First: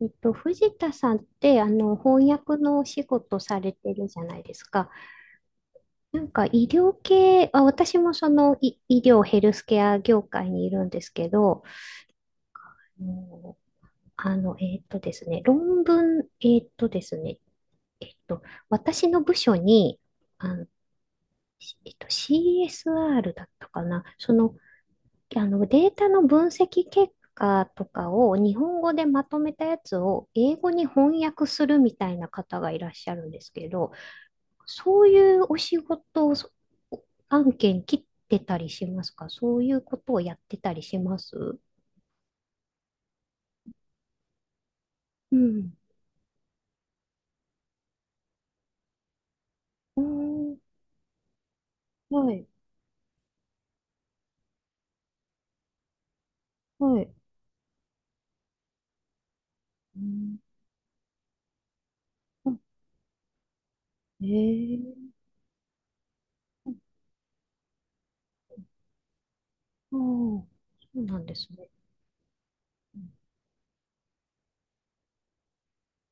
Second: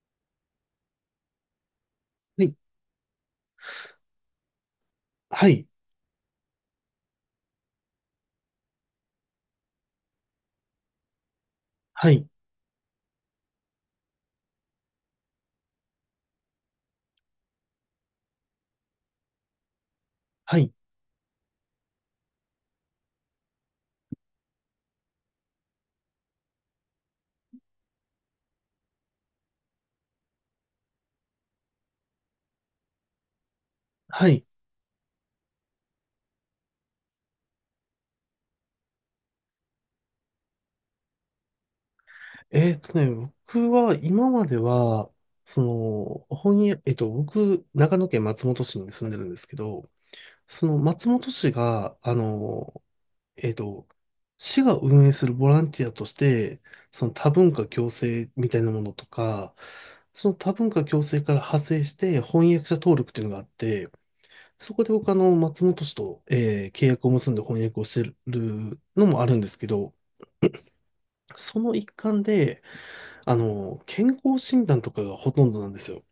藤田さんって、翻はい、訳のお仕事されてるじゃないですか。はい、なんか医療系、あ、私もその医療ヘルスケア業界にいるんですけど、はい、もうあの、えっとですね、論文、えっとですね、えっと、私の部署に、あはの、い、CSR だったかな、そのデータの分析結果とかを日本語でまとめたやつを英語に翻訳するみたいな方がいらっしゃるんですけど、はい。そういうお仕事をそ案件切ってたりしますか？そういうことをやってたりします？えーっとね、僕は今までは、うそん。の、本屋、えっと、僕、長野県松本市に住んでるんですけど、うん、その松本市が、はい、えっと、市が運営するボランティアとして、はそい。の多文化共生みたいなものとか、うそのん、多文化共生から派生して翻あ訳者登録っていうのがあって、そこで僕ええ松本市と、契約を結んで翻訳をしてるのもあるんですけど、ああ、そうなんですそね。の一環で、あの、健康診断とかがほとんどなんですよ。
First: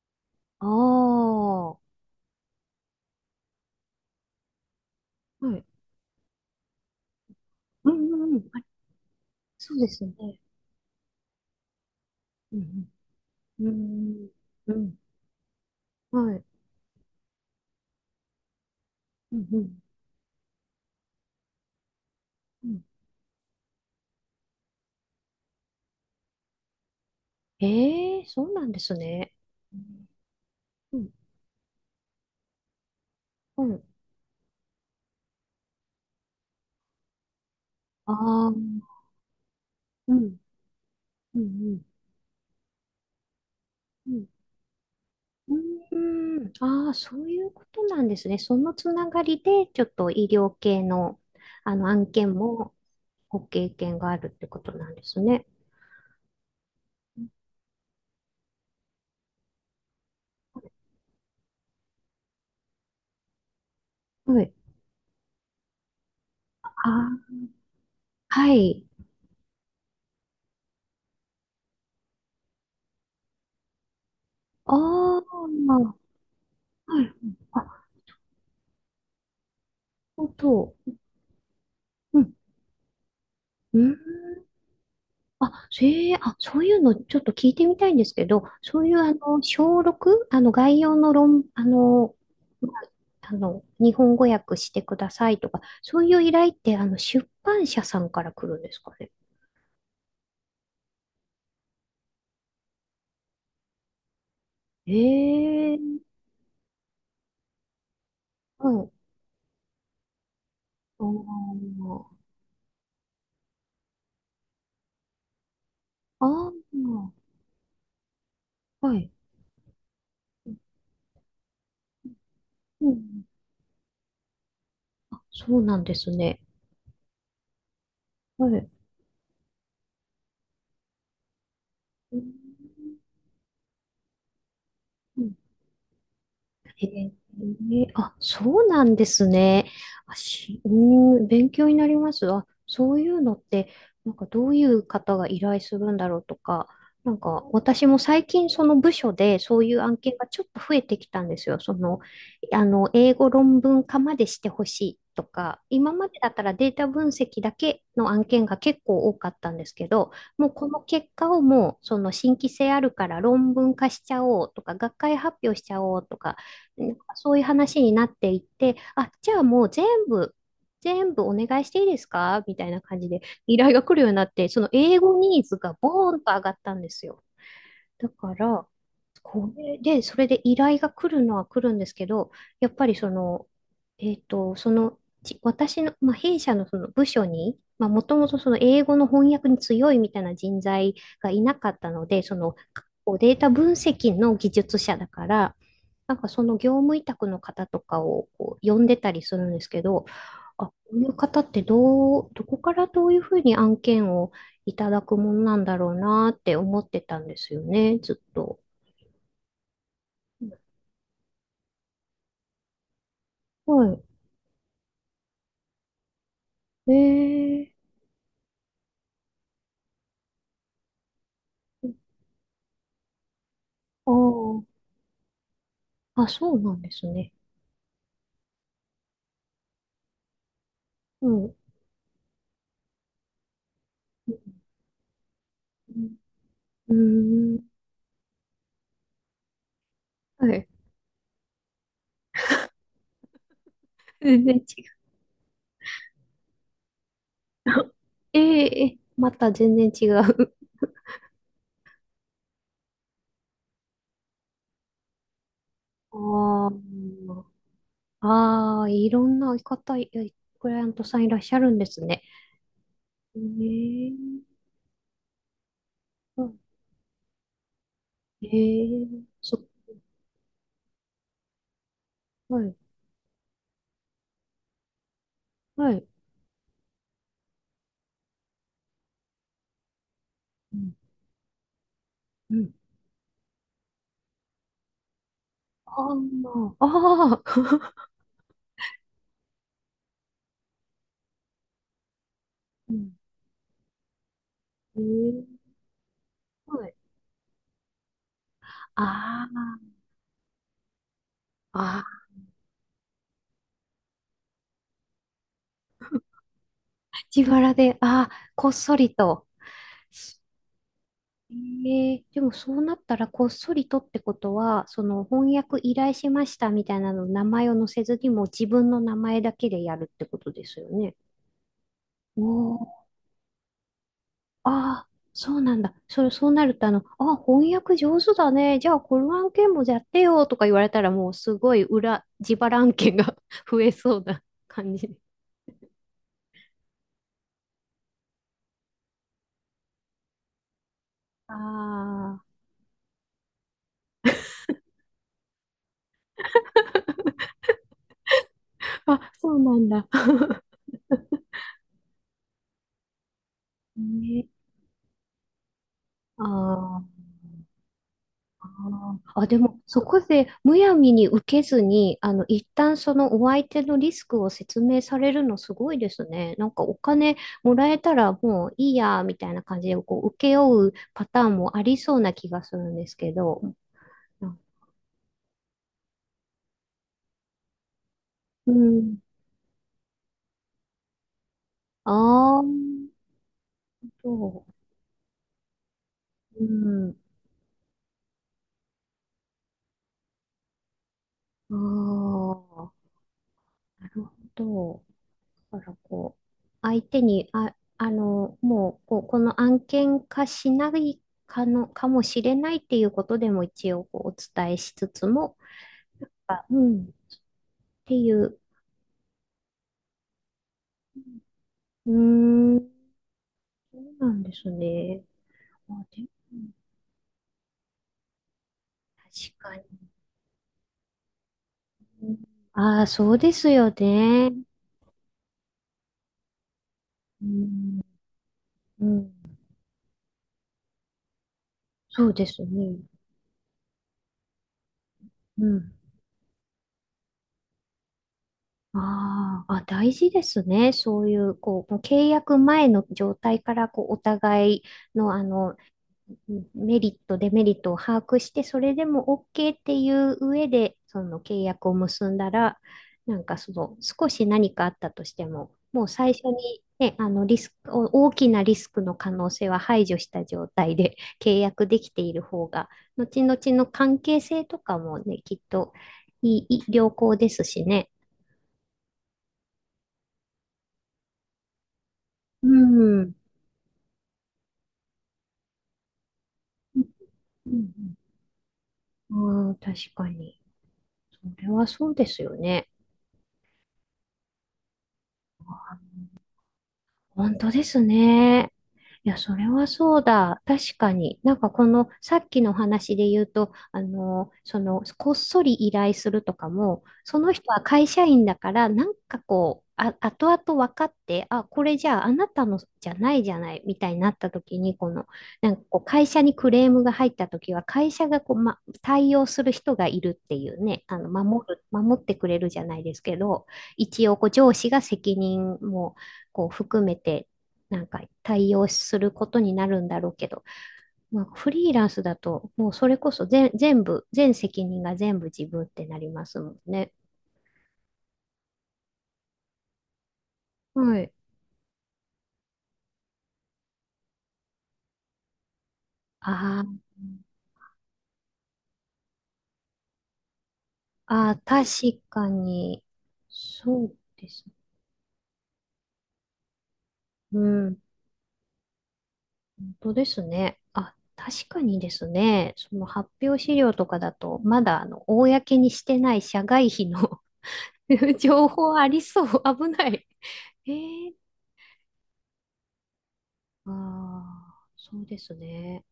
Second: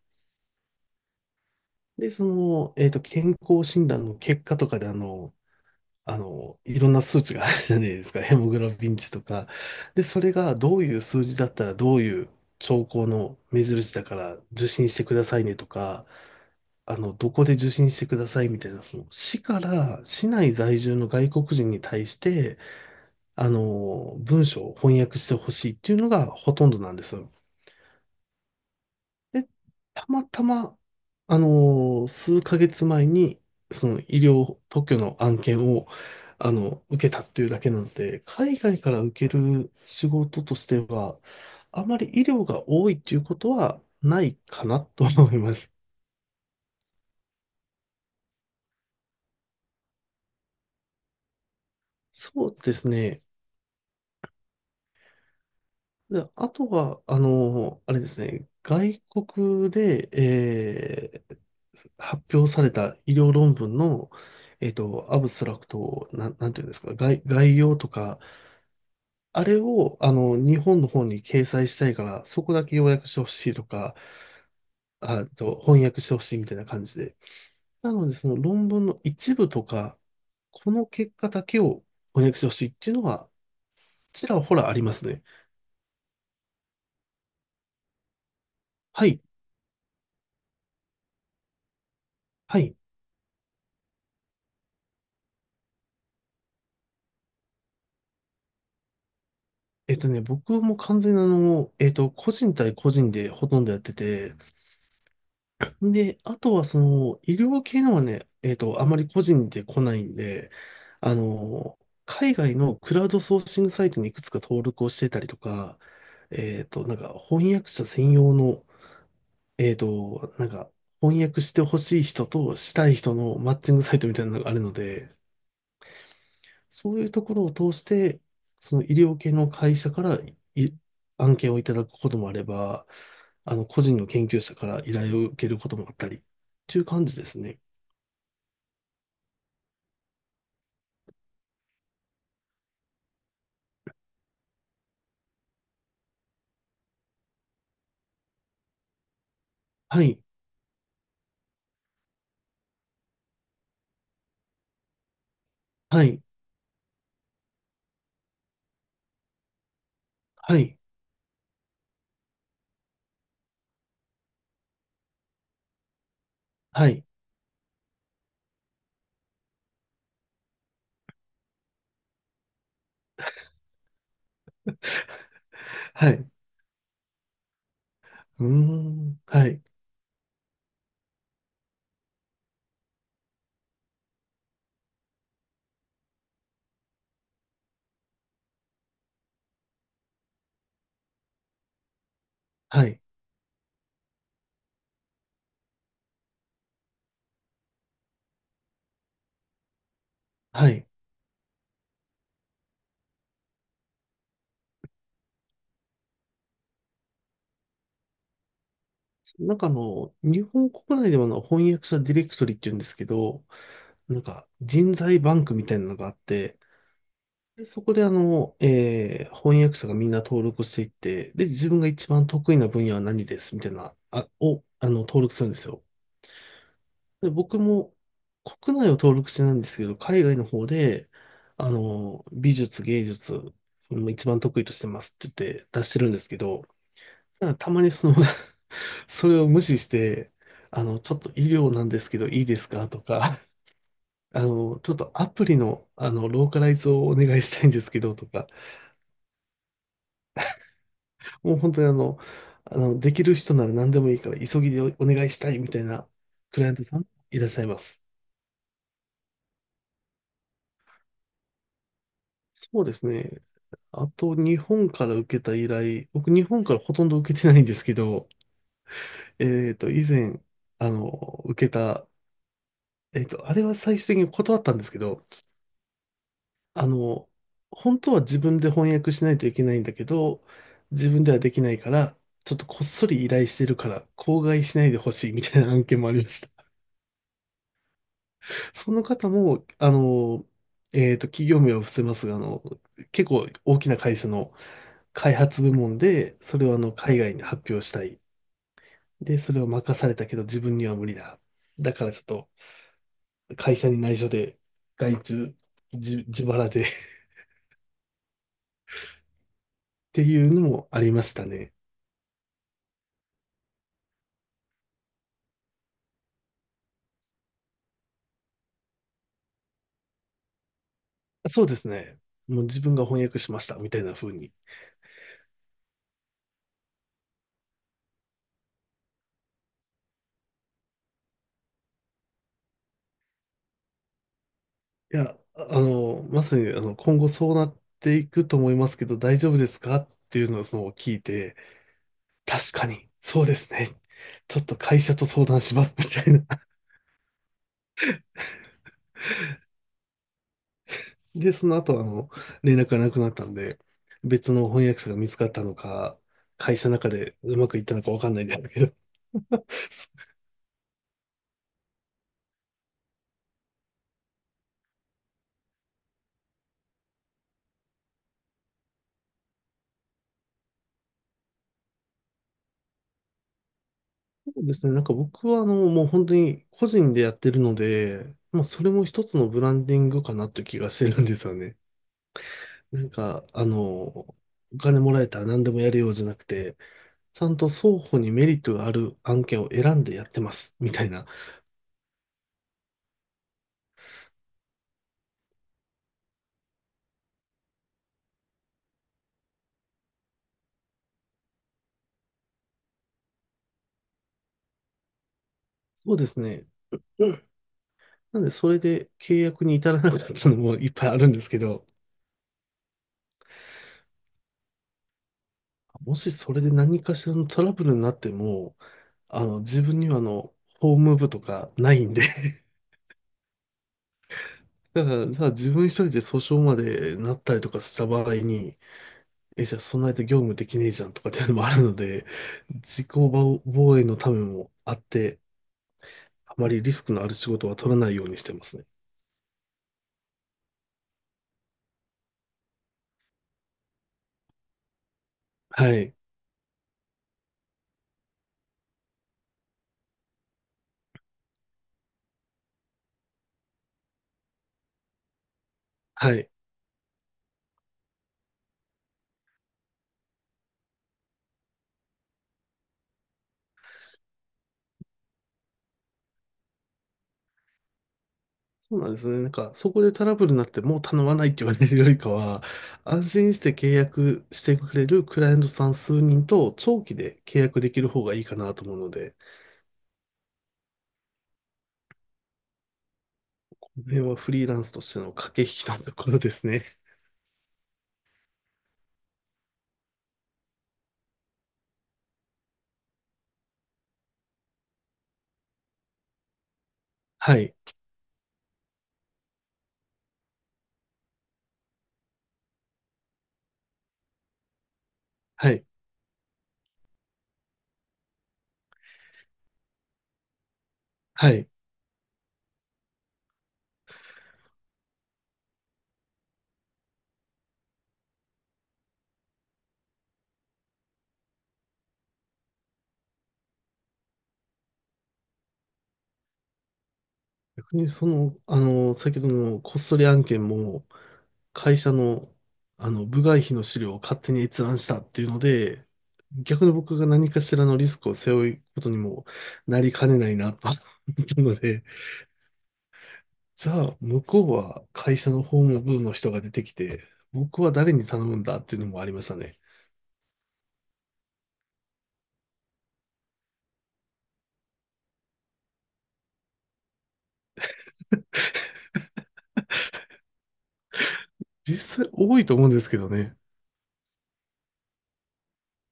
ああ、はで、健康診断の結果とかで、あの、い。うんあの、いろんな数値があるじゃないうですか。んヘうん。モグあ、ロビン値とか。そうですで、ね。それがどういう数字だったら、どういうう兆ん候の目うん。う印だかん。ら受う診しんてくださいねとか、はい。あの、どこで受診してくださいみたいな、その、う市んうかん。ら市内在住の外国人に対して、うん。あの、文章を翻訳してほしいっていうのがほとんどなんですよ。ええそうなんですね。で、うたまたま、ん。あの数ヶ月前に、うん。その医療特許の案件を、あの、受けたっていうだけなのあで、あ、う海外ん。から受ける仕うん事としては、うん。あまり医療が多いっていうことはうなん。いかなと思いまうす。ーん。ああ、そういうことなんですね。そのつながりで、ちょっと医療系の、あの案件そうでもすね。ご経験があるってことなんですね。で、あとは、あの、あれですね、外国で、発表された医療論文の、はい。えっと、アブストラクトを、なんていうあんですか、あ、概要とか、はい。あれを、あの、日本の方に掲載したいから、そこだけ要約してほしいとか、ああ、あと、翻は訳してほしいみたいな感じい。で。あ、なので、その論文の一部とか、本こ当。の結果だけをう翻ん。訳してほしいっていうのは、うんちらほらありますね。あ、それ、あ、そういうのちょっと聞いてみたいんですけど、そういうはい。小6、概要の論、あの、はまい。あ日本語訳してくださいとか、そういう依頼って、出版社さんから来るんですかね。僕も完全に個人対個人でほとんどやってて、ええで、あとはその、医療系のはね、えっうと、あん。まり個人で来ないんで、あの、あ海外のクラウドソーシングサイトにいくつか登録をしてたりとか、あ、あ翻訳者専用の、あ、はい。えっと、なんか翻訳してほしい人としうたい人ん。のマッチングサイトみたいなのがあるので、そうなんですね。そういうところを通して、はい。その医療系の会社からい案件をいただくこともあれうば、あの、個人の研究者から依頼をん受けることもあったり、というへ感えじですね。ーあ、そうなんですね。あ、うーん、勉強になります。あ、そういうのって、なんかどういう方が依頼するんだろうとか、なんか私も最近その部署でそういう案は件い、がちょっと増えてきたんですよ。その、英語論文化までしてほしいとか、今はまでい、だったらデータ分析だけの案件が結構多かったんですけど、もうはこい、の結果をもうその新規性あるから論文化しちゃおうとか、学会発表しちゃおうとか、なはんかい、そういう話になっていって、あ、じゃあもう全部、全部お願いしていいですかみたいな感じで依頼が来るようになって、その英語ニーズがはボい、ーンうと上がったんですよ。だかーら、ん、はこい、れで、それで依頼が来るのは来るんですけど、やっぱりその、私の、弊社のその部署に、もともとその英語の翻訳に強いみたいな人材がいなかったので、その、はい、こうデータ分析の技術者だから、なんかその業務委託の方とかをこう呼んでたりするんですけど、あ、はこい。ういう方ってどこからどういうふうに案件をいただくもんなんだろうなって思ってたんですよね、ずっと。なんかあの、日本国内では翻訳者ディレクトリっていうんですけど、はなんか人材バンクみたいなのがあって、い。で、えそこであの、翻訳者がみんな登録していって、で、自分がー、一番得意な分野は何ですみたいな、あーあの、登録するんですよ。あ、そうなんですで、ね。僕も国内を登録してないんですけど、海外の方で、うん。うあの、美術、芸術、うん一番得意としてますって言って出してるんですけど、ーただん。たまにその それを無視して、はい。あの、ちょっと医療なんですけどいいですかとか、あ全然違の、ちょっう。とアプリの、あの、ローカライズをお願いしたいんです けどとえか、ええまた全然違う。もう本当にあの、あの、できる人なら何でもいいから急ぎでお願いしたいみたいな クラあイアントさんいーらっしゃいます。あー、いろんな方、クライアントさんいらっしゃるんですね。そうですね。えあと、ー、日本から受けた依頼、僕、う日ん本からほとんど受けてないんですけど、えー、えっと、以前、あの、受けた、はい、えっと、あれは最終的に断ったんですけど、はい。あの、本当は自分で翻訳しないといけないんだけど、うん、自分ではできないから、ちうょっとん。こっそり依頼してるから、口外しないでほしいみたいな案件もああーりました。まあ、あー、その方も、企業名は伏せますが、あの、結 構大きな会社のえ開ー、発部門で、それをあはの、い。海外に発表したい。あで、それをー任されたけど、自分には無理だ。だからちょあっと、会社に内緒で、外注、自腹で っー、自腹で、ああ、こっそりと。ていうのもありましたね。ええでもそうなったら、こっそりとってことは、その翻訳依頼しましたみたいなの、名前を載せずにもう自分の名前だけでやるってことですよね。そうですね。もうお自ー、分が翻訳しました、みたいな風に。いああ、そうなんだ。そうなると、あ翻訳上手だね。じゃあ、この案件もやってよとか言われたら、もうすごい自腹案件が 増えそうな感じ。や、あの、まさに、あの、今後そうなっていくと思いますけど、大丈夫ですかっていうのをその聞いて、あ確かに、そうですね。ちょっと会社と相談します、みたいな。あ、あ、そうなんだ。で、その後、あの、連絡がなくなったんで、ね別の翻訳者が見つかったのか、あ会社の中ーでうまくいったのかわかんないんであすけど。ー、あでも、そこでむやみに受けずに、一旦そのお相手のリスクを説明されるのすごいですね。なんかお金もらえたらもういいや、みたいな感じで、こう、請け負うパターンもありそうな気がするんですけど。そうですね。なんか僕は、あの、もう本当に個人でやってるので、まあ、うそれもん。一つのブランディングかなという気がしてるんですよね。ああ、なんか、あの、おそ金もらえたら何でもやるようじゃなくう。うて、ん。ちゃんと双方にメリットがある案件を選んでやってます、みたいな。ああ、なるほど。だからこう、相手に、あ、もう、こう、この案件化しないかの、かもしれないっていうことでも一応こうお伝えしつつも、そうですあね。うん、っていなんで、う、それで契約に至らなかったのもいっぱいあるんですけど、うーん、そうなんですね。あ、もでしそれでも、何かしらのトラブルになっても、あ確の、自か分にはあの、法務部とかないんで。 に。ああ、そうですよね。だから、じゃあ自分一人で訴訟までなっうたりとかしん、た場合に、うん、え、じゃあそんな間業務できねえじゃんとかっていうのもあるのそで、うですね。自己防防衛のためもあって、うん。あまりリスクのある仕事は取らないようにしてますね。あーあ、大事ですね。そういう、こう、もう契約前の状態から、こう、お互いの、はい。うんメリット、デメリットを把握して、それでも OK っていう上で、その契約を結んだら、なんかその少し何かあったとしても、もう最は初い。に、ね、あのリスク、大きなリスクの可能性は排除した状態で 契約できている方が、後々の関係性とかもね、きっといい、いい良好ですしね。そうなんですね。なんか、そこでトラブルになってもう頼まないって言われるよりかは、うん。う安ん心して契約してくれるクライアントさん数人と長期で契う約できるん方がいいかなと思うので、ああ、確かに。それはそうですよね。この辺はフリーランスとしての駆け引きのところですね。本当ですね。いや、それはそうだ。確かに。なんかこの、さっきの話で言うと、その、こっそり依頼するとかも、そ のは人い。は会社員だから、なんかこう、あ、後々分かって、あ、これじゃああなたのじゃないじゃない、みたいになった時に、この、なはんかい。こう、会社にクレームが入った時は、会社がこう、ま、対応する人がいるっていうね、はい。守ってくれるじゃないですけど、一応、こう、上司が責任も、こう含めてなんか対応することになるんだろうけど、まあ、フリーランスだともうそれこそ全部全責任が全部自分ってなりますもんね。逆にその、あの、先ほどのこっそり案件も、はい。会社の、あの、部外費の資料を勝手に閲覧したっていうので、あ逆にー僕が何かしらのリスクを背負うことにもなりかねないなと思っあたー、ので、確かにじゃそうあ、向でこすうね。は会社の法務部の人が出てきて、う僕はん、誰に頼むんだっていうのもありましたね。本当ですね。あ、確かにですね。その発表資料とかだと、まだあの公にしてない社外費の 情報ありそう。危ない。えー実際多いと思うんですけどね。ああ、そうですね。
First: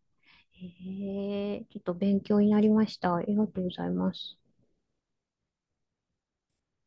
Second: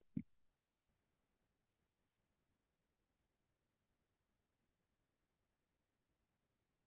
ええ、ちょっと勉強になりました。ありがとうございます。